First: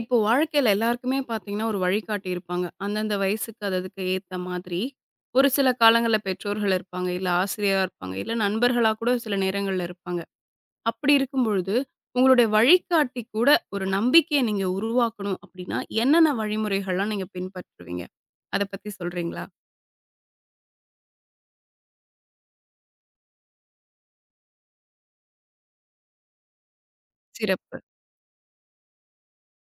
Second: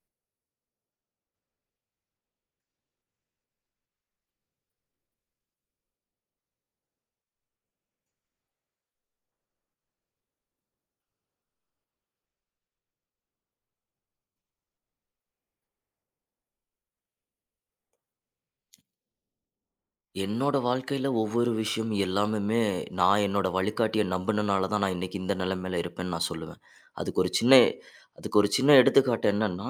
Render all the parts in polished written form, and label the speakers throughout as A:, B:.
A: இப்போ வாழ்க்கையில எல்லாருக்குமே பார்த்தீங்கன்னா, ஒரு வழிகாட்டி இருப்பாங்க. அந்தந்த வயசுக்கு அது அதுக்கு ஏத்த மாதிரி. ஒரு சில காலங்கள்ல பெற்றோர்கள் இருப்பாங்க, இல்ல ஆசிரியரா இருப்பாங்க, இல்ல நண்பர்களா கூட சில நேரங்கள்ல இருப்பாங்க. அப்படி இருக்கும் பொழுது, உங்களுடைய வழிகாட்டி கூட ஒரு நம்பிக்கைய நீங்க உருவாக்கணும் அப்படின்னா, என்னென்ன வழிமுறைகள்லாம் நீங்க பின்பற்றுவீங்க? அத பத்தி சொல்றீங்களா?
B: என்னோட வாழ்க்கையில ஒவ்வொரு விஷயம் எல்லாமுமே நான் என்னோட வழிகாட்டிய நம்பினனால தான் நான் இன்னைக்கு இந்த நிலைமையில இருப்பேன்னு நான் சொல்லுவேன். அதுக்கு ஒரு சின்ன
A: சிறப்பு.
B: அதுக்கு ஒரு சின்ன எடுத்துக்காட்டு என்னன்னா,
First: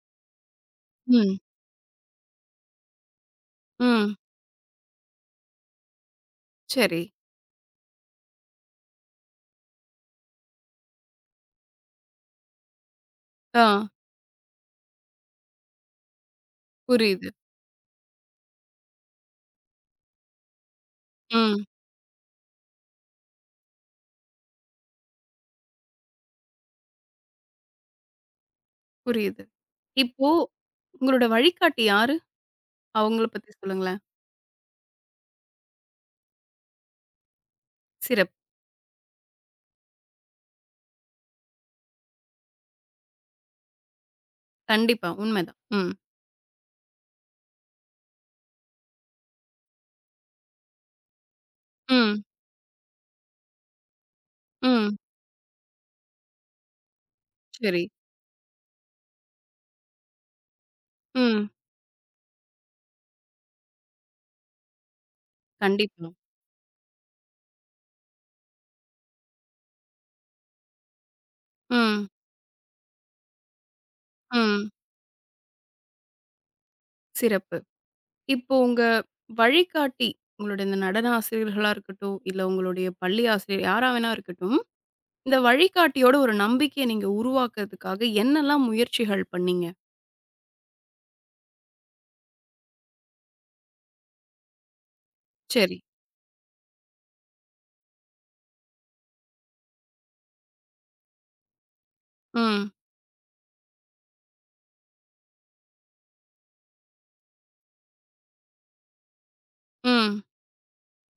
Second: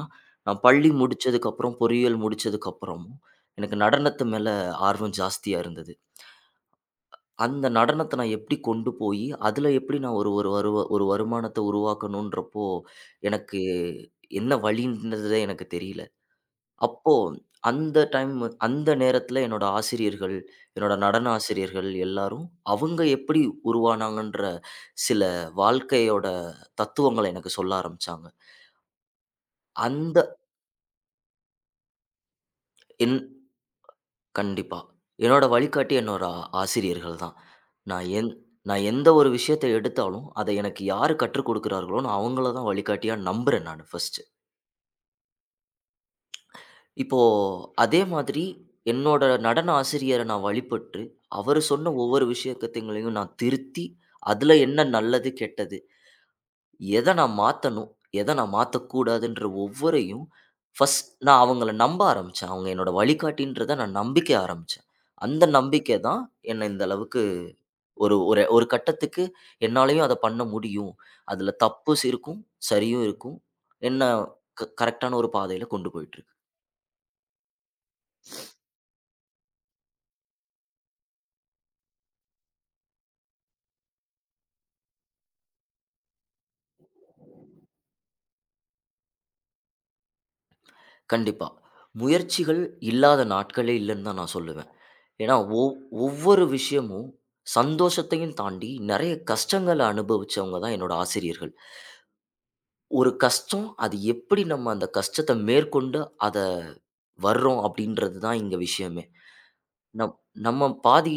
B: நான் பள்ளி
A: ம்.
B: முடிச்சதுக்கப்புறம், பொறியியல் முடிச்சதுக்கப்புறமும் எனக்கு
A: ம்.
B: நடனத்து மேல ஆர்வம் ஜாஸ்தியா இருந்தது.
A: சரி.
B: அந்த நடனத்த நான் எப்படி கொண்டு போய், அதுல எப்படி நான் ஒரு ஒரு வருவ ஒரு வருமானத்த உருவாக்கணுன்றப்போ, எனக்கு
A: ஆ.
B: என்ன வழின்றதே எனக்கு தெரியல. அப்போ
A: புரியுது.
B: அந்த டைம் அந்த நேரத்துல என்னோட ஆசிரியர்கள், என்னோட நடன
A: ம்.
B: ஆசிரியர்கள் எல்லாரும், அவங்க எப்படி உருவானாங்கன்ற சில வாழ்க்கையோட தத்துவங்கள எனக்கு சொல்ல ஆரம்பிச்சாங்க.
A: புரியுது.
B: அந்த
A: இப்போ உங்களோட வழிகாட்டி யாரு?
B: என்
A: அவங்கள பத்தி சொல்லுங்களேன்.
B: கண்டிப்பா. என்னோட வழிகாட்டி என்னோட ஆசிரியர்கள் தான். நான் எந்
A: சிறப்பு.
B: நான் எந்த ஒரு விஷயத்த எடுத்தாலும், அத எனக்கு யாரு கற்றுக் குடுக்கிறார்களோன்னு அவங்கள தான் வழிகாட்டியா நம்புறேன் நானு ஃபர்ஸ்ட்.
A: கண்டிப்பா. உண்மைதான். ம்.
B: இப்போ அதே மாதிரி என்னோட நடன ஆசிரியர நான் வழிபட்டு, அவரு சொன்ன
A: ம்.
B: ஒவ்வொரு விஷயக்கத்தைங்களையும் நான் திருத்தி, அதுல என்ன
A: ம்.
B: நல்லது, கெட்டது, எத நான்
A: சரி.
B: மாத்தணும், எத நான் மாத்தக்கூடாதுன்ற ஒவ்வொரையும் ஃபர்ஸ்ட் நான்
A: ம்.
B: அவங்கள நம்ப ஆரம்பிச்சேன். அவங்க என்னோட வழிகாட்டின்றத நான் நம்பிக்க ஆரம்பிச்சேன். அந்த நம்பிக்கை
A: கண்டிப்பா.
B: தான் என்ன இந்த அளவுக்கு ஒரு ஒரு ஒரு கட்டத்துக்கு என்னாலயும் அத பண்ண முடியும். அதுல தப்பும்
A: ம்.
B: இருக்கும், சரியும் இருக்கும். என்ன
A: ம்.
B: கரெக்ட்டான ஒரு பாதையில கொண்டு போயிட்டுருக்கு.
A: சிறப்பு. இப்போ உங்க வழிகாட்டி, உங்களுடைய இந்த நடன ஆசிரியர்களா இருக்கட்டும், இல்ல உங்களுடைய பள்ளி ஆசிரியர் யாரா வேணா இருக்கட்டும், இந்த வழிகாட்டியோட ஒரு நம்பிக்கைய நீங்க உருவாக்குறதுக்காக என்னலாம் முயற்சிகள் பண்ணீங்க?
B: கண்டிப்பா. முயற்சிகள் இல்லாத நாட்களே இல்லன்னு தான் நான் சொல்லுவேன். ஏன்னா, ஒவ்
A: சரி.
B: ஒவ்வொரு விஷயமும் சந்தோஷத்தையும் தாண்டி நெறைய கஷ்டங்கள அனுபவிச்சவங்க தான் என்னோட ஆசிரியர்கள்.
A: ம்.
B: ஒரு கஷ்டம் அது எப்படி நம்ம அந்த கஷ்டத்த மேற்கொண்டு அத வர்றோம் அப்படின்றது தான் இங்க விஷயமே. நம்
A: ம்.
B: நம்ம பாதி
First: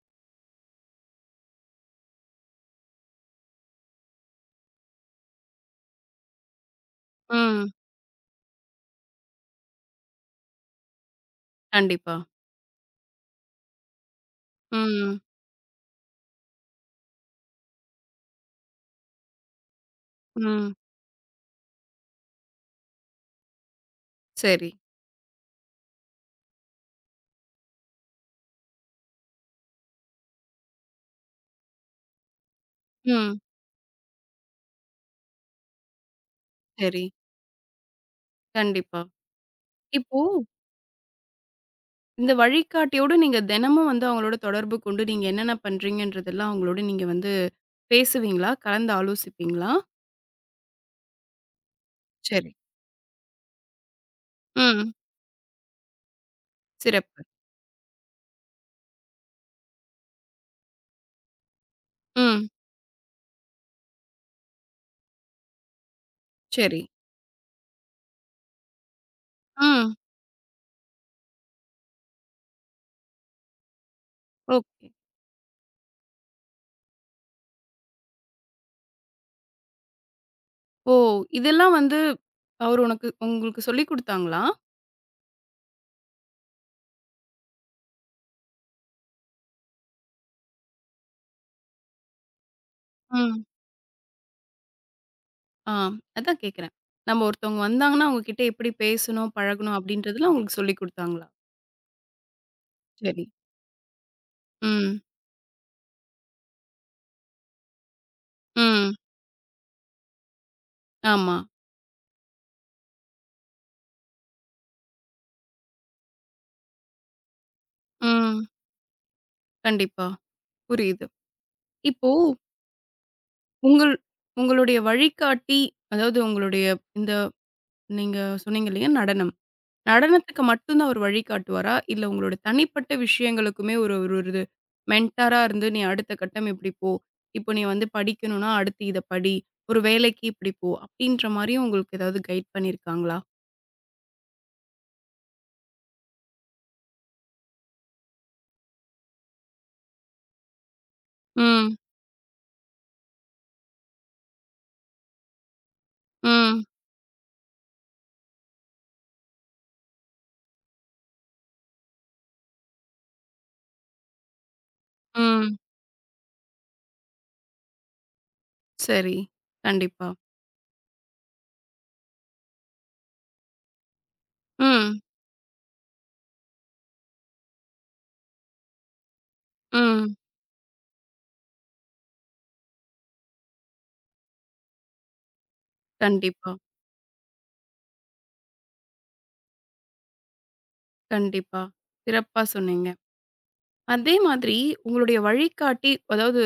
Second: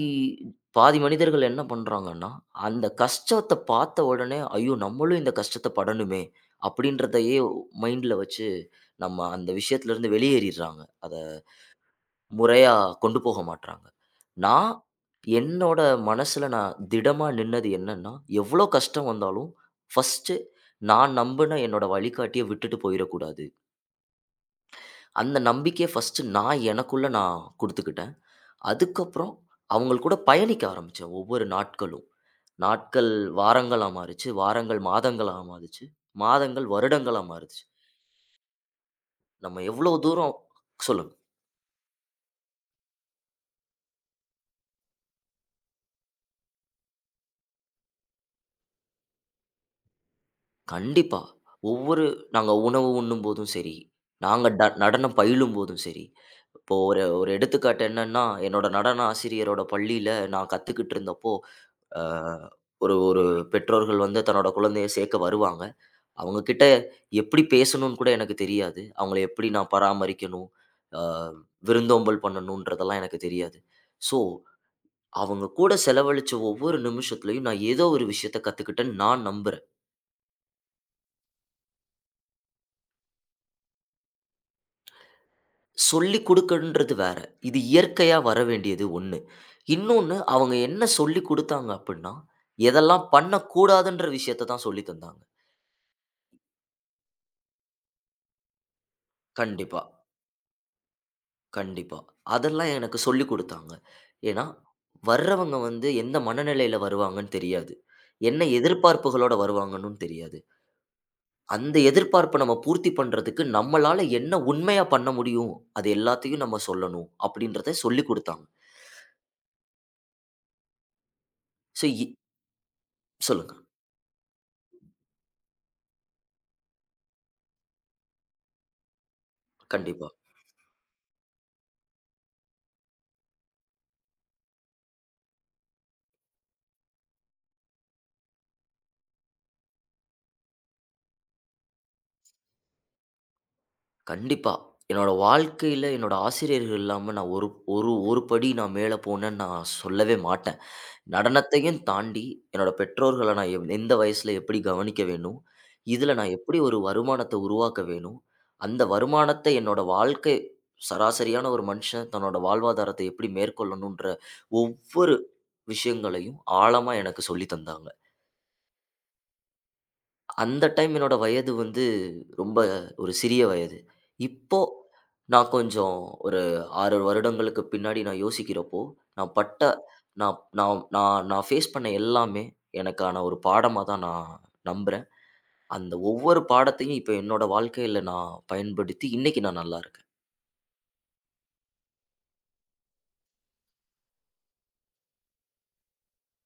B: பாதி மனிதர்கள் என்ன பண்றாங்கன்னா, அந்த கஷ்டத்த பார்த்த உடனே, "ஐயோ! நம்மளும் இந்த கஷ்டத்த படணுமே" அப்படின்றதையே
A: ம்.
B: மைண்ட்ல வச்சு நம்ம அந்த விஷயத்துலருந்து வெளியேறிர்றாங்க. அத
A: கண்டிப்பா.
B: முறையா கொண்டு போக மாட்றாங்க. நான்
A: ம்.
B: என்னோட மனசுல நான் திடமா நின்னது என்னன்னா, எவ்ளோ கஷ்டம் வந்தாலும் ஃபர்ஸ்ட்டு
A: ம்.
B: நான் நம்புன என்னோட வழிகாட்டிய விட்டுட்டு போயிறக்கூடாது.
A: சரி.
B: அந்த நம்பிக்கைய ஃபர்ஸ்ட்டு நான் எனக்குள்ள நான் குடுத்துக்கிட்டேன். அதுக்கப்புறம் அவங்கள் கூட பயணிக்க ஆரம்பிச்சேன் ஒவ்வொரு நாட்களும். நாட்கள்
A: ம்.
B: வாரங்களா மாறுச்சு. வாரங்கள் மாதங்களா மாறுச்சு. மாதங்கள்
A: சரி.
B: வருடங்களா மாறுச்சு.
A: கண்டிப்பா.
B: நம்ம எவ்ளோ
A: இப்போ
B: தூரம் சொல்லுங்க.
A: இந்த வழிகாட்டியோட நீங்க தினமும் வந்து அவங்களோட தொடர்பு கொண்டு நீங்க என்னென்ன பண்றீங்கன்றதெல்லாம் அவங்களோட நீங்க வந்து பேசுவீங்களா? கலந்து ஆலோசிப்பீங்களா?
B: கண்டிப்பா. ஒவ்வொரு நாங்க
A: சரி.
B: உணவு உண்ணும்போதும் சரி, நாங்க
A: ம். ம்.
B: நடனம் பயிலும்போதும் சரி, இப்போ ஒரு
A: சிறப்பு.
B: ஒரு எடுத்துக்காட்டு என்னன்னா, என்னோட நடன ஆசிரியரோட பள்ளியில நான் கத்துக்கிட்டு இருந்தப்போ, அ
A: ம்.
B: ஒரு ஒரு பெற்றோர்கள் வந்து தன்னோட குழந்தைய சேர்க்க வருவாங்க. அவங்க கிட்ட
A: சரி.
B: எப்படி பேசணும்னு கூட எனக்கு தெரியாது. அவங்கள எப்படி நான்
A: ம்.
B: பராமரிக்கணும், அ விருந்தோம்பல் பண்ணணுன்றதெல்லாம் எனக்கு தெரியாது. So,
A: okay.
B: அவங்க கூட செலவழிச்ச ஒவ்வொரு நிமிஷத்துலயும் நான் ஏதோ ஒரு விஷயத்த கத்துக்கிட்டேன்னு நான் நம்புறேன்.
A: ஓ! இதெல்லாம் வந்து அவரு உனக்கு உங்களுக்கு சொல்லிக் குடுத்தாங்களா?
B: சொல்லிக் குடுக்கன்றது வேற. இது இயற்கையா வர வேண்டியது ஒண்ணு. இன்னொன்னு அவங்க என்ன சொல்லிக் குடுத்தாங்க அப்புட்ன்னா, எதெல்லாம்
A: ம்.
B: பண்ணக்கூடாதுன்ற விஷயத்த தான் சொல்லித் தந்தாங்க.
A: ஆ அதான் கேட்கிறேன். நம்ம ஒருத்தவங்க வந்தாங்கன்னா, அவங்க கிட்ட எப்படி பேசணும், பழகணும்
B: கண்டிப்பா,
A: அப்படின்றதெல்லாம் உங்களுக்கு சொல்லிக் குடுத்தாங்களா?
B: கண்டிப்பா. அதெல்லாம் எனக்கு
A: சரி.
B: சொல்லிக் குடுத்தாங்க. ஏன்னா,
A: ம்.
B: வர்றவங்க வந்து எந்த மனநிலையில வருவாங்கன்னு தெரியாது. என்ன
A: ம்.
B: எதிர்பார்ப்புகளோட வருவாங்கன்னும் தெரியாது.
A: ஆமா.
B: அந்த எதிர்பார்ப்ப நம்ம பூர்த்தி பண்றதுக்கு நம்மளால என்ன உண்மையா பண்ண முடியும்? அது எல்லாத்தையும் நம்ம சொல்லணும், அப்படின்றத சொல்லிக் குடுத்தாங்க.
A: ம். கண்டிப்பா. புரியுது.
B: ஸோ இ
A: இப்போ
B: சொல்லுங்க.
A: உங்கள் உங்களுடைய வழிகாட்டி, அதாவது உங்களுடைய இந்த நீங்க சொன்னீங்க இல்லையா நடனம்.
B: கண்டிப்பா.
A: நடனத்துக்கு மட்டும் தான் அவரு வழி காட்டுவாரா? இல்ல உங்களோட தனிப்பட்ட விஷயங்களுக்குமே ஒரு ஒரு ஒரு மென்டாரா இருந்து, "நீ அடுத்த கட்டம் இப்படி போ. இப்போ நீ வந்து படிக்கணும்னா, அடுத்து இத படி. ஒரு வேலைக்கு இப்படி போ." அப்படீன்ற மாரியும் உங்களுக்கு ஏதாவது கைட் பண்ணியிருக்காங்களா?
B: கண்டிப்பா. என்னோட வாழ்க்கையில என்னோட ஆசிரியர்கள் இல்லாம நான் ஒரு ஒரு ஒரு படி நான் மேல போனேன்னு நான் சொல்லவே மாட்டேன்.
A: ம்.
B: நடனத்தையும் தாண்டி என்னோட பெற்றோர்கள நான் எந்த வயசுல எப்படி கவனிக்க வேணும்? இதுல நான் எப்படி
A: ம்.
B: ஒரு வருமானத்த உருவாக்க வேணும்? அந்த வருமானத்த என்னோட வாழ்க்கை சராசரியான ஒரு மனுஷன் தன்னோட வாழ்வாதாரத்த எப்படி மேற்கொள்ளணுன்ற ஒவ்வொரு
A: ம்.
B: விஷயங்களையும் ஆழமா எனக்கு சொல்லி தந்தாங்க.
A: சரி. கண்டிப்பா.
B: அந்த டைம் என்னோட வயது வந்து ரொம்ப ஒரு சிறிய வயது. இப்போ
A: ம்.
B: நான் கொஞ்சம் ஒரு 6 வருடங்களுக்கு பின்னாடி நான் யோசிக்கிறப்போ, நான் பட்ட
A: ம்.
B: நான் நான் நான் நான் ஃபேஸ் பண்ண எல்லாமே எனக்கான ஒரு பாடமா தான் நான் நம்புறேன். அந்த ஒவ்வொரு
A: கண்டிப்பா,
B: பாடத்தையும் இப்ப என்னோட வாழ்க்கையில நான் பயன்படுத்தி இன்னைக்கு நான் நல்லா இருக்கேன்.
A: கண்டிப்பா. சிறப்பா சொன்னீங்க. அதே மாதிரி உங்களுடைய வழிகாட்டி அதாவது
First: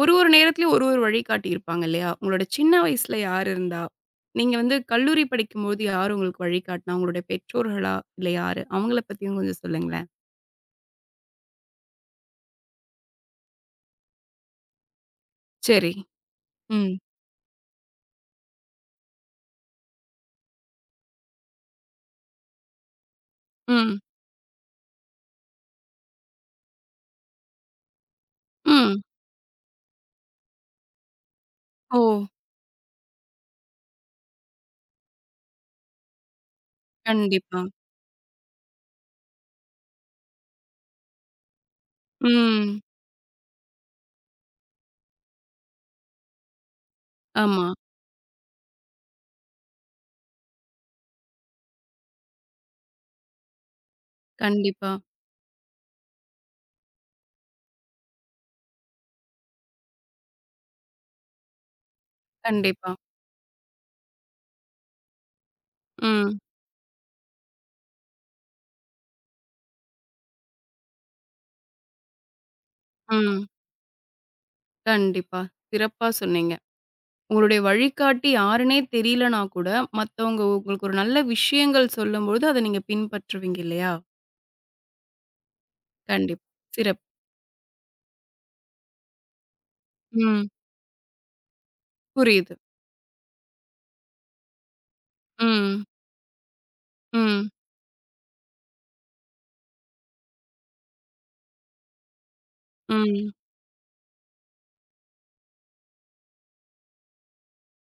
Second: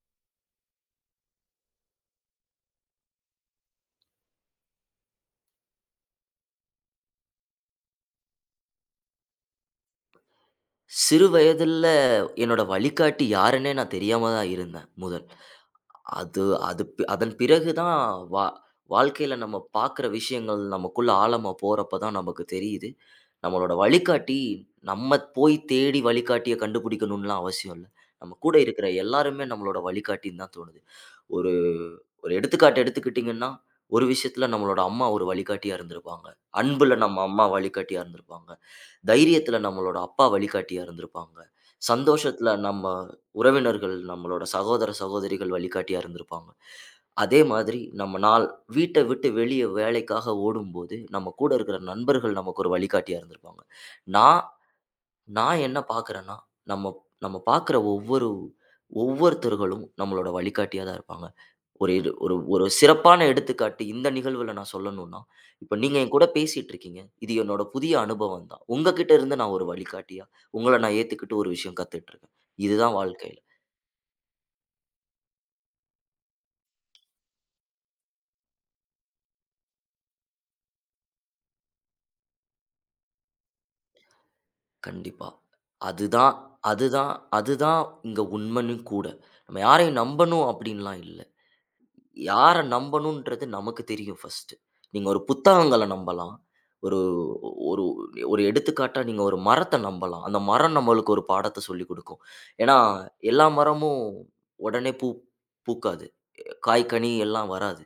A: ஒரு ஒரு நேரத்திலயும் ஒரு ஒரு வழி காட்டியிருப்பாங்க இல்லையா? உங்களோட சின்ன வயசுல யார் இருந்தா? நீங்க வந்து கல்லூரி படிக்கும்போது யார் உங்களுக்கு வழிகாட்டுனா? உங்களுடைய பெற்றோர்களா? இல்ல யாரு? அவங்கள பத்தியும் கொஞ்சம் சொல்லுங்களேன்.
B: சிறு வயதில என்னோட வழிகாட்டி யாருன்னே நான் தெரியாம தான் இருந்தேன் முதல்.
A: சரி.
B: அது அது
A: ம்.
B: பி அதன் பிறகு தான் வா வாழ்க்கையில நம்ம பார்க்குற விஷயங்கள் நமக்குள்ள ஆழமா போறப்ப தான் நமக்கு தெரியுது. நம்மளோட
A: ம்.
B: வழிகாட்டி நம்ம போய் தேடி வழிகாட்டிய கண்டுபிடிக்கணும்லாம் அவசியம் இல்ல. நம்ம கூட இருக்கிற
A: ம்.
B: எல்லாருமே நம்மளோட வழிகாட்டின்னு தான் தோணுது. ஒரு
A: ஓ!
B: ஒரு எடுத்துக்காட்டு எடுத்துக்கிட்டிங்கன்னா, ஒரு விஷயத்துல நம்மளோட அம்மா ஒரு வழிகாட்டியா இருந்திருப்பாங்க. அன்புல நம்ம அம்மா
A: கண்டிப்பா.
B: வழிகாட்டியா இருந்திருப்பாங்க. தைரியத்துல நம்மளோட அப்பா வழிகாட்டியா இருந்திருப்பாங்க. சந்தோஷத்துல
A: ம்.
B: நம்ம உறவினர்கள், நம்மளோட சகோதர, சகோதரிகள் வழிகாட்டியா இருந்திருப்பாங்க. அதே
A: ஆமா.
B: மாதிரி நம்ம வீட்ட விட்டு வெளிய வேலைக்காக ஓடும்போது, நம்ம கூட இருக்கிற நண்பர்கள் நமக்கு ஒரு வழிகாட்டியா இருந்திருப்பாங்க. நான்
A: கண்டிப்பா,
B: நான் என்ன பார்க்கிறேன்னா, நம்ம நம்ம பார்க்கிற ஒவ்வொருத்தர்களும் நம்மளோட வழிகாட்டியா தான் இருப்பாங்க. இது ஒரு ஒரு
A: கண்டிப்பா.
B: சிறப்பான எடுத்துக்காட்டு இந்த நிகழ்வுல நான் சொல்லணும்னா, இப்ப நீங்க என் கூட
A: ம்.
B: பேசிட்டு இருக்கீங்க. இது என்னோட புதிய அனுபவம் தான். உங்ககிட்ட இருந்து நான் ஒரு வழிகாட்டியா, உங்கள நான் ஏத்துக்கிட்டு ஒரு விஷயம் கத்துட்டு இருக்கேன். இதுதான் வாழ்க்கையில.
A: ம். கண்டிப்பா. சிறப்பா சொன்னீங்க. உங்களுடைய வழிகாட்டி யாருன்னே தெரியலனா கூட, மத்தவங்க உங்களுக்கு ஒரு நல்ல விஷயங்கள் சொல்லும்போது, அத நீங்க பின்பற்றுவீங்க இல்லையா?
B: கண்டிப்பா. அதுதான்
A: கண்டிப்பா. சிறப்பு.
B: அதுதான் அதுதான் இங்க உண்மன்னு கூட. நம்ம யாரையும் நம்பணும்
A: ம்.
B: அப்படின்லாம் இல்ல.
A: புரியுது.
B: யார நம்பணுன்றது நமக்கு தெரியும் ஃபர்ஸ்ட்டு. நீங்க ஒரு புத்தகங்கள
A: ம்.
B: நம்பலாம். ஒரு
A: ம்.
B: ஒரு ஒரு எடுத்துக்காட்டா நீங்க ஒரு மரத்த நம்பலாம். அந்த மரம் நம்மளுக்கு ஒரு பாடத்த சொல்லிக் குடுக்கும். ஏன்னா,
A: ம்.
B: எல்லா மரமும் உடனே பூக்காது. காய், கனி எல்லாம் வராது.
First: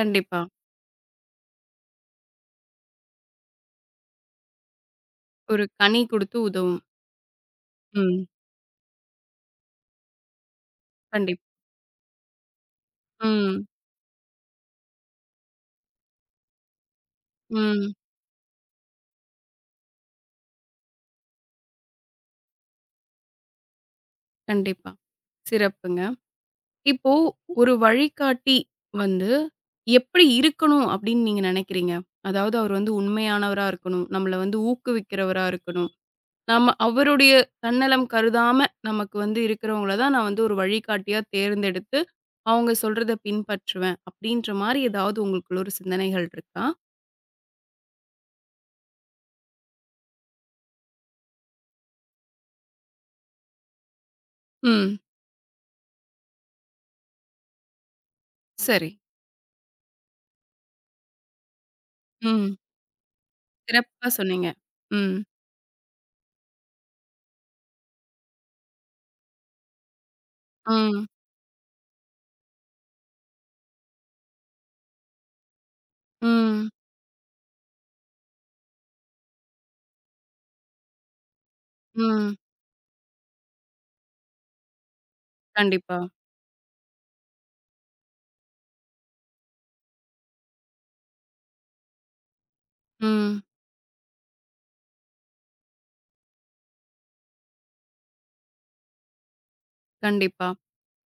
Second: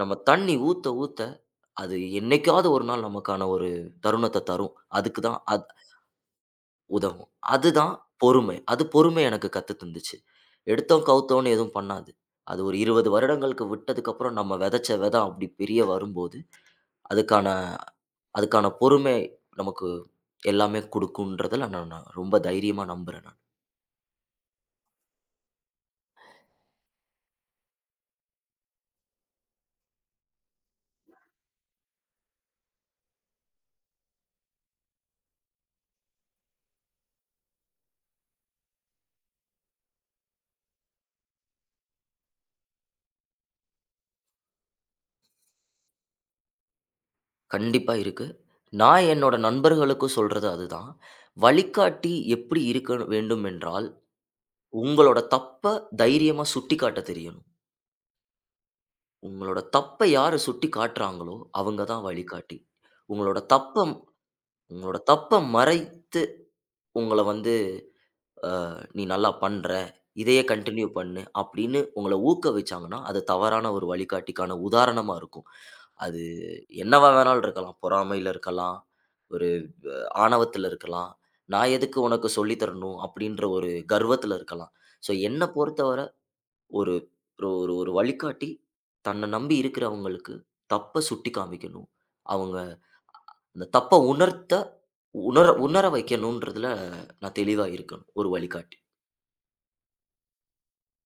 B: நம்ம தண்ணி ஊத்த ஊத்த அது என்னைக்காவது ஒரு நாள் நமக்கான ஒரு தருணத்த தரும். அதுக்கு தான்
A: ஒரு கனி குடுத்து உதவும்.
B: உதவும். அதுதான்
A: ம்.
B: பொறுமை. அது பொறுமை எனக்கு கத்து தந்துச்சு. எடுத்தோம்,
A: கண்டிப்பா.
B: கவுத்தோம்ன்னு எதுவும் பண்ணாது. அது ஒரு 20 வருடங்களுக்கு
A: ம்.
B: விட்டதுக்கப்புறம் நம்ம விதைச்ச விதை அப்படி பெரிய வரும்போது, அதுக்கான
A: ம்.
B: அதுக்கான பொறுமை நமக்கு எல்லாமே குடுக்கும்ன்றதுல நான் நான் ரொம்ப தைரியமா நம்புறேன் நான்.
A: கண்டிப்பா. சிறப்புங்க. இப்போ ஒரு வழிகாட்டி வந்து எப்படி இருக்கணும் அப்படின்னு நீங்க நெனைக்கிறீங்க? அதாவது அவர் வந்து உண்மையானவரா இருக்கணும். நம்மள வந்து ஊக்குவிக்கிறவரா இருக்கணும். நம்ம அவருடைய தன்னலம் கருதாம நமக்கு வந்து இருக்கிறவங்கள தான் நான் வந்து ஒரு வழிகாட்டியா தேர்ந்தெடுத்து, அவங்க சொல்றத பின்பற்றுவேன். அப்படின்ற மாரி ஏதாவது உங்களுக்குள்ள ஒரு சிந்தனைகள் இருக்கா?
B: கண்டிப்பா இருக்கு. நான் என்னோட நண்பர்களுக்கும் சொல்றது அதுதான். வழிகாட்டி எப்படி இருக்க வேண்டும் என்றால்,
A: ம்.
B: உங்களோட தப்ப தைரியமா சுட்டிக்காட்ட தெரியணும்.
A: சரி.
B: உங்களோட தப்ப யாரு சுட்டிக்காட்டுறாங்களோ, அவங்க தான் வழிகாட்டி.
A: ம்.
B: உங்களோட தப்ப
A: சிறப்பா சொன்னீங்க.
B: உங்களோட
A: ம்,
B: தப்ப மறைத்து உங்கள வந்து, "அ நீ நல்லா பண்ற. இதையே கன்டின்யூ
A: ம்,
B: பண்ணு." அப்படின்னு உங்கள ஊக்குவிச்சாங்கன்னா, அது தவறான ஒரு வழிகாட்டிக்கான உதாரணமா இருக்கும். அது
A: ம்,
B: என்னவா வேணாலும் இருக்கலாம். பொறாமையில இருக்கலாம். ஒரு ஆணவத்துல இருக்கலாம். "நான் எதுக்கு உனக்கு
A: ம்.
B: சொல்லி தரணும்?" அப்படின்ற ஒரு கர்வத்துல இருக்கலாம். ஸோ என்ன
A: கண்டிப்பா.
B: பொறுத்தவர ஒரு ஒரு ஒரு ஒரு வழிகாட்டி தன்ன நம்பி இருக்கிறவங்களுக்கு தப்ப சுட்டிக் காமிக்கணும். அவங்க
A: ம்.
B: அந்த தப்ப உணர உணர வைக்கணுன்றதுல நான் தெளிவா இருக்கணும் ஒரு வழிகாட்டி.
A: கண்டிப்பா.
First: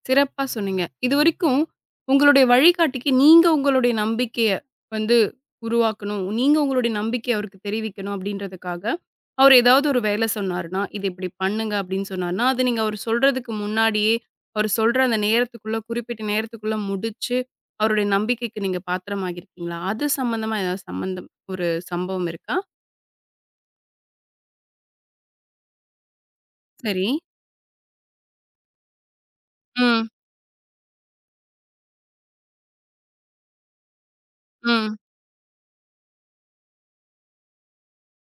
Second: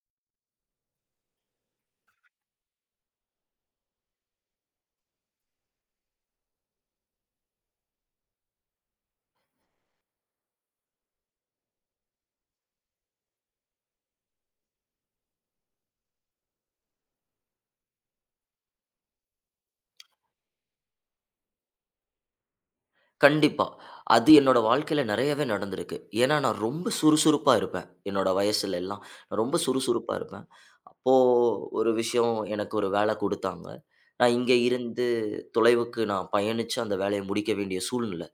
A: சிறப்பா சொன்னீங்க. இதுவரைக்கும் உங்களுடைய வழிகாட்டிக்கு நீங்க உங்களுடைய நம்பிக்கைய வந்து உருவாக்கணும். நீங்க உங்களுடைய நம்பிக்கைய அவருக்கு தெரிவிக்கணும் அப்டின்றதுக்காக, அவர் ஏதாவது ஒரு வேல சொன்னாருன்னா, "இது இப்டி பண்ணுங்க" அப்டின்னு சொன்னாருன்னா, அத நீங்க அவர் சொல்றதுக்கு முன்னாடியே, அவர் சொல்ற அந்த நேரத்துக்குள்ள குறிப்பிட்ட நேரத்துக்குள்ள முடிச்சு, அவருடைய நம்பிக்கைக்கு நீங்க பாத்திரமாகியிருக்கீங்களா? அது சம்மந்தமா ஏதாவது சம்மந்தம் ஒரு சம்பவம் இருக்கா?
B: கண்டிப்பா. அது என்னோட வாழ்க்கையில நெறையவே நடந்திருக்கு. ஏன்னா, நான் ரொம்ப
A: சரி.
B: சுறுசுறுப்பா இருப்பேன். என்னோட வயசுல எல்லாம். நான் ரொம்ப
A: ம்.
B: சுறுசுறுப்பா இருப்பேன். அப்போ ஒரு விஷயம் எனக்கு ஒரு வேல குடுத்தாங்க. நான் இங்க
A: ம்.
B: இருந்து தொலைவுக்கு நான் பயணிச்சு அந்த வேலைய முடிக்க வேண்டிய சூழ்நிலை.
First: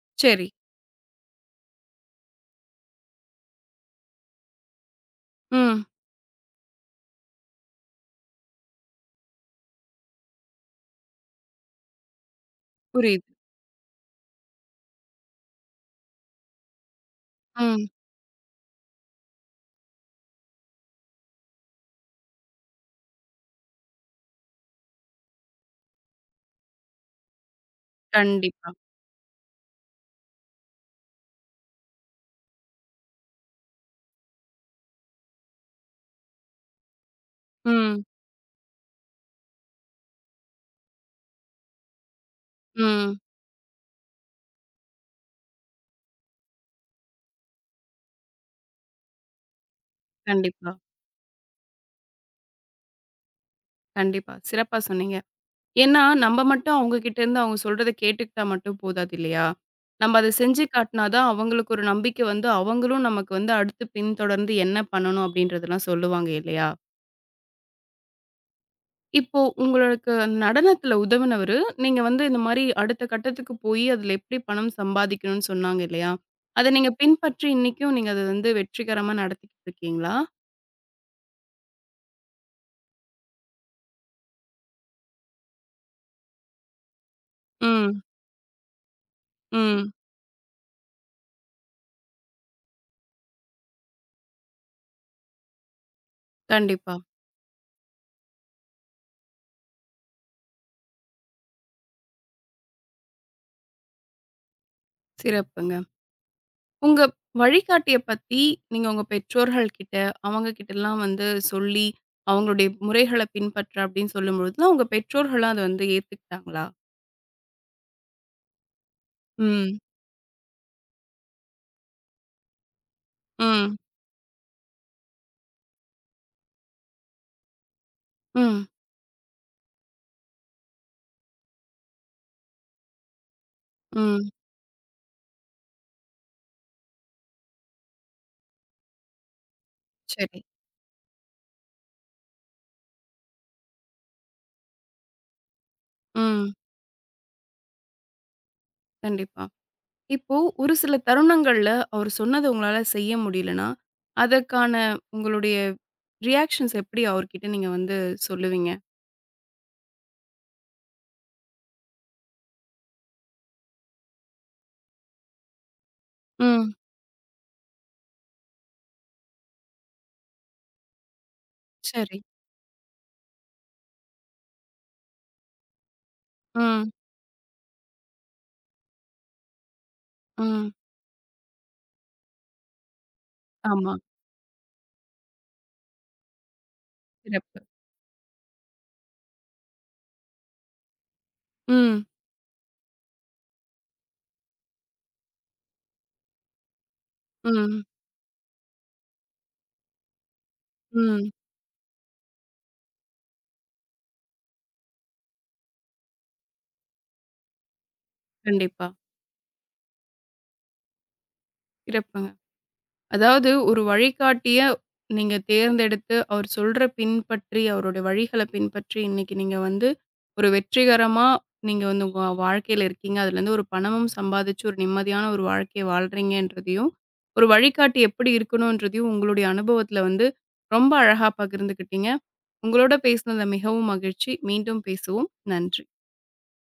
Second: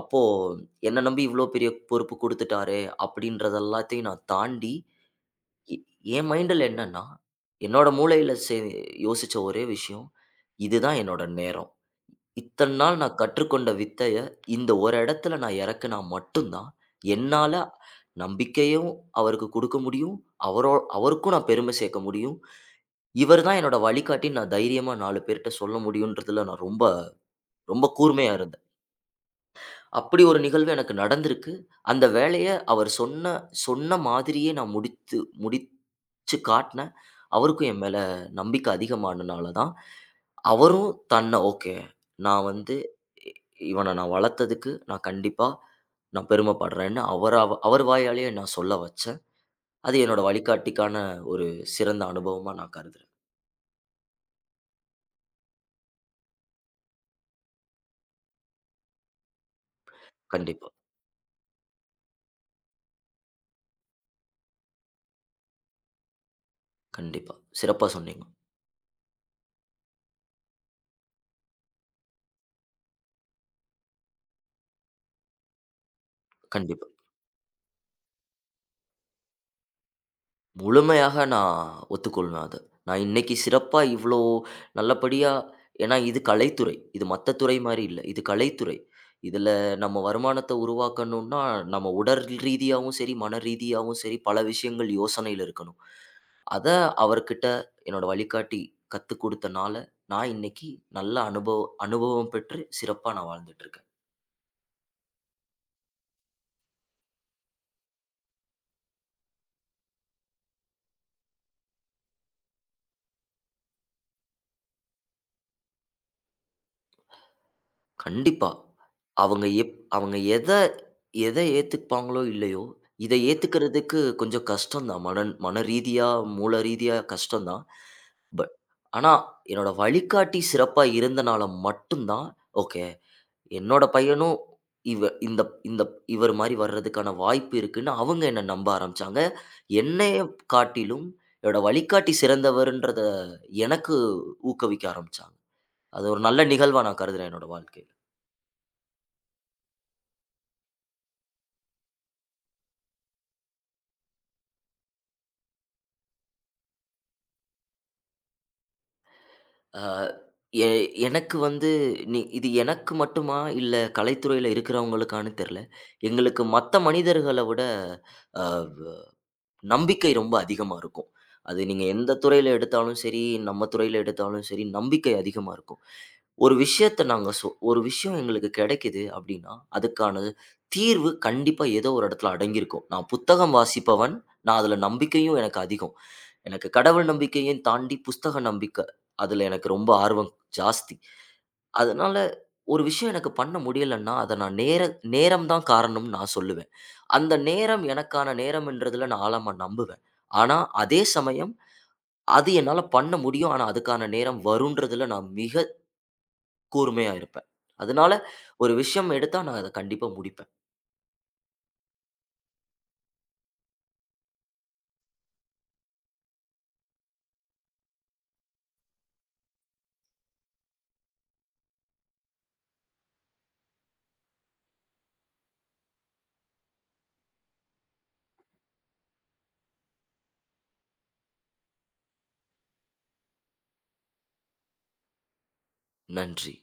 B: அப்போ
A: சரி.
B: என்ன நம்பி இவ்ளோ பெரிய பொறுப்பு குடுத்துட்டாரே! அப்படின்றத எல்லாத்தையும் நான் தாண்டி எ
A: ம்.
B: என் மைண்டுல என்னன்னா, என்னோட மூளையில யோசிச்ச ஒரே விஷயம், இதுதான் என்னோட நேரம். இத்தன நாள் நான்
A: புரியுது.
B: கற்றுக்கொண்ட வித்தைய, இந்த ஒரு இடத்துல நான் இறக்குனா மட்டும் தான், என்னால
A: ம்.
B: நம்பிக்கையும் அவருக்கு குடுக்க முடியும். அவருக்கும் நான் பெருமை சேர்க்க முடியும். இவர் தான் என்னோட வழிகாட்டின்னு நான் தைரியமா 4 பேர்ட்ட சொல்ல முடியுன்றதுல நான் ரொம்ப ரொம்ப கூர்மையா இருந்தேன்.
A: கண்டிப்பா.
B: அப்படி ஒரு நிகழ்வு எனக்கு நடந்திருக்கு. அந்த வேலைய அவர் சொன்ன சொன்ன மாதிரியே நான் முடித்து முடி வச்சு காட்டினேன். அவருக்கும் என் மேல
A: ம்.
B: நம்பிக்கை அதிகமானனால தான், அவரும் தன்னை ஓகே. நான் வந்து
A: ம்.
B: இ இவன நான் வளர்த்ததுக்கு நான் கண்டிப்பா நான் பெருமைப்படுறேன்னு அவர் வாயாலேயே நான் சொல்ல வச்சேன். அது என்னோட
A: கண்டிப்பா,
B: வழிகாட்டிக்கான ஒரு சிறந்த அனுபவமா நான் கருதுறேன்.
A: கண்டிப்பா. சிறப்பா சொன்னீங்க. ஏன்னா, நம்ம மட்டும் அவங்க கிட்டேருந்து அவங்க சொல்றத கேட்டுக்கிட்டா மட்டும் போதாது இல்லையா? நம்ம அத செஞ்சு
B: கண்டிப்பா,
A: காட்டினா தான் அவங்களுக்கு ஒரு நம்பிக்கை வந்து, அவங்களும் நமக்கு வந்து அடுத்து பின்தொடர்ந்து என்ன பண்ணணும் அப்படின்றதெல்லாம் சொல்லுவாங்க இல்லையா?
B: கண்டிப்பா. சிறப்பா சொன்னீங்க.
A: இப்போ உங்களுக்கு நடனத்தில உதவுனவரு, நீங்க வந்து இந்த மாரி அடுத்த கட்டத்துக்கு போயி, அதில எப்படி பணம் சம்பாதிக்கணும்னு சொன்னாங்க இல்லையா? அத
B: கண்டிப்பா.
A: நீங்க பின்பற்றி இன்னைக்கும் நீங்க அத வந்து வெற்றிகரமா நடத்திக்கிட்டு இருக்கீங்களா?
B: முழுமையாக நான் ஒத்துக்கொள்வேன் அத. நான் இன்னைக்கு சிறப்பா இவ்ளோ நல்லபடியா ஏன்னா இது கலைத்துறை. இது மத்த துறை மாரி இல்ல.
A: ம்,
B: இது கலைத்துறை. இதுல
A: ம்.
B: நம்ம வருமானத்த உருவாக்கணும்னா, நம்ம உடல் ரீதியாவும் சரி, மன ரீதியாவும் சரி பல விஷயங்கள் யோசனையில இருக்கணும். அத
A: கண்டிப்பா.
B: அவர்கிட்ட என்னோட வழிகாட்டி கத்துக் குடுத்தனால, நான் இன்னைக்கு நல்ல அனுபவம் பெற்று சிறப்பா நான் வாழ்ந்துட்டுருக்கேன்.
A: சிறப்புங்க. உங்க வழிகாட்டிய பத்தி நீங்க உங்க பெற்றோர்கள் கிட்ட, அவங்க கிட்டலாம் வந்து சொல்லி, அவங்களுடைய முறைகள பின்பற்ற அப்படின்னு சொல்லும்பொழுதுதான், உங்க பெற்றோர்களும் அத வந்து ஏத்துக்கிட்டாங்களா?
B: கண்டிப்பா. அவங்க எப்
A: ம்,
B: அவங்க எத எத ஏத்துப்பாங்களோ இல்லையோ, இத
A: ம்,
B: ஏத்துக்கிறதுக்கு கொஞ்சம் கஷ்டம் தான். மன ரீதியா, மூல ரீதியா கஷ்டம் தான். பட்
A: ம்,
B: ஆனா, என்னோட வழிகாட்டி சிறப்பா இருந்தனால மட்டும் தான், ஓகே என்னோட
A: ம்.
B: பையனும் இவ இந்த இந்த இவர் மாரி வர்றதுக்கான வாய்ப்பு இருக்குன்னு அவங்க என்ன நம்ப ஆரம்பிச்சாங்க. என்னைய
A: சரி.
B: காட்டிலும் என்னோட வழிகாட்டி சிறந்தவர்ன்றத எனக்கு ஊக்குவிக்க ஆரம்பிச்சாங்க. அது ஒரு நல்ல
A: ம்.
B: நிகழ்வா நான் கருதுறேன் என்னோட வாழ்க்கையில.
A: கண்டிப்பா. இப்போ ஒரு சில தருணங்கள்ல அவரு சொன்னத உங்களால செய்ய முடியலன்னா, அதற்கான உங்களுடைய ரியாக்ஷன்ஸ் எப்படி அவர்கிட்ட நீங்க வந்து சொல்லுவீங்க?
B: அ எ எனக்கு வந்து நீ இது எனக்கு மட்டுமா, இல்ல கலைத்துறையில இருக்கிறவங்களுக்கான்னு தெரியல. எங்களுக்கு
A: ம்.
B: மத்த மனிதர்கள விட, அ நம்பிக்கை ரொம்ப அதிகமா இருக்கும். அது நீங்க எந்த
A: சரி.
B: துறையில எடுத்தாலும் சரி, நம்ம துறையில எடுத்தாலும் சரி, நம்பிக்கை அதிகமா இருக்கும். ஒரு
A: ம்,
B: விஷயத்த நாங்க சொ ஒரு விஷயம் எங்களுக்கு கிடைக்குது அப்படின்னா, அதுக்கான
A: ம்.
B: தீர்வு கண்டிப்பா ஏதோ ஒரு இடத்துல அடங்கியிருக்கும். நான் புத்தகம்
A: ஆமா.
B: வாசிப்பவன். நான் அதுல நம்பிக்கையும் எனக்கு அதிகம். எனக்கு கடவுள் நம்பிக்கையும்
A: சிறப்பு.
B: தாண்டி புஸ்தக நம்பிக்கை. அதுல எனக்கு ரொம்ப ஆர்வம் ஜாஸ்தி.
A: ம்,
B: அதனால ஒரு விஷயம் எனக்கு பண்ண முடியலன்னா, அத நான் நேரம் தான் காரணம்னு நான் சொல்லுவேன். அந்த நேரம்
A: ம்,
B: எனக்கான நேரம்ன்றதுல நான் ஆழமா நம்புவேன். ஆனா, அதே
A: ம்.
B: சமயம் அது என்னால பண்ண முடியும். ஆனா, அதுக்கான நேரம் வருன்றதுல நான் மிக கூர்மையா இருப்பேன். அதனால ஒரு
A: கண்டிப்பா.
B: விஷயம் எடுத்தா நான் அத கண்டிப்பா முடிப்பேன்.
A: சிறப்புங்க. அதாவது ஒரு வழிகாட்டிய நீங்க தேர்ந்தெடுத்து, அவர் சொல்ற பின்பற்றி, அவருடைய வழிகள பின்பற்றி, இன்னைக்கு நீங்க வந்து ஒரு வெற்றிகரமா நீங்க வந்து உங்க வாழ்க்கையில இருக்கீங்க. அதுலேருந்து ஒரு பணமும் சம்பாதிச்சு, ஒரு நிம்மதியான ஒரு வாழ்க்கைய வாழ்றீங்கன்றதையும், ஒரு வழிகாட்டி எப்படி இருக்கணுன்றதையும் உங்களுடைய அனுபவத்தில வந்து ரொம்ப அழகா பகிர்ந்துக்கிட்டீங்க. உங்களோட பேசினதில மிகவும் மகிழ்ச்சி. மீண்டும் பேசுவோம். நன்றி.
B: நன்றி.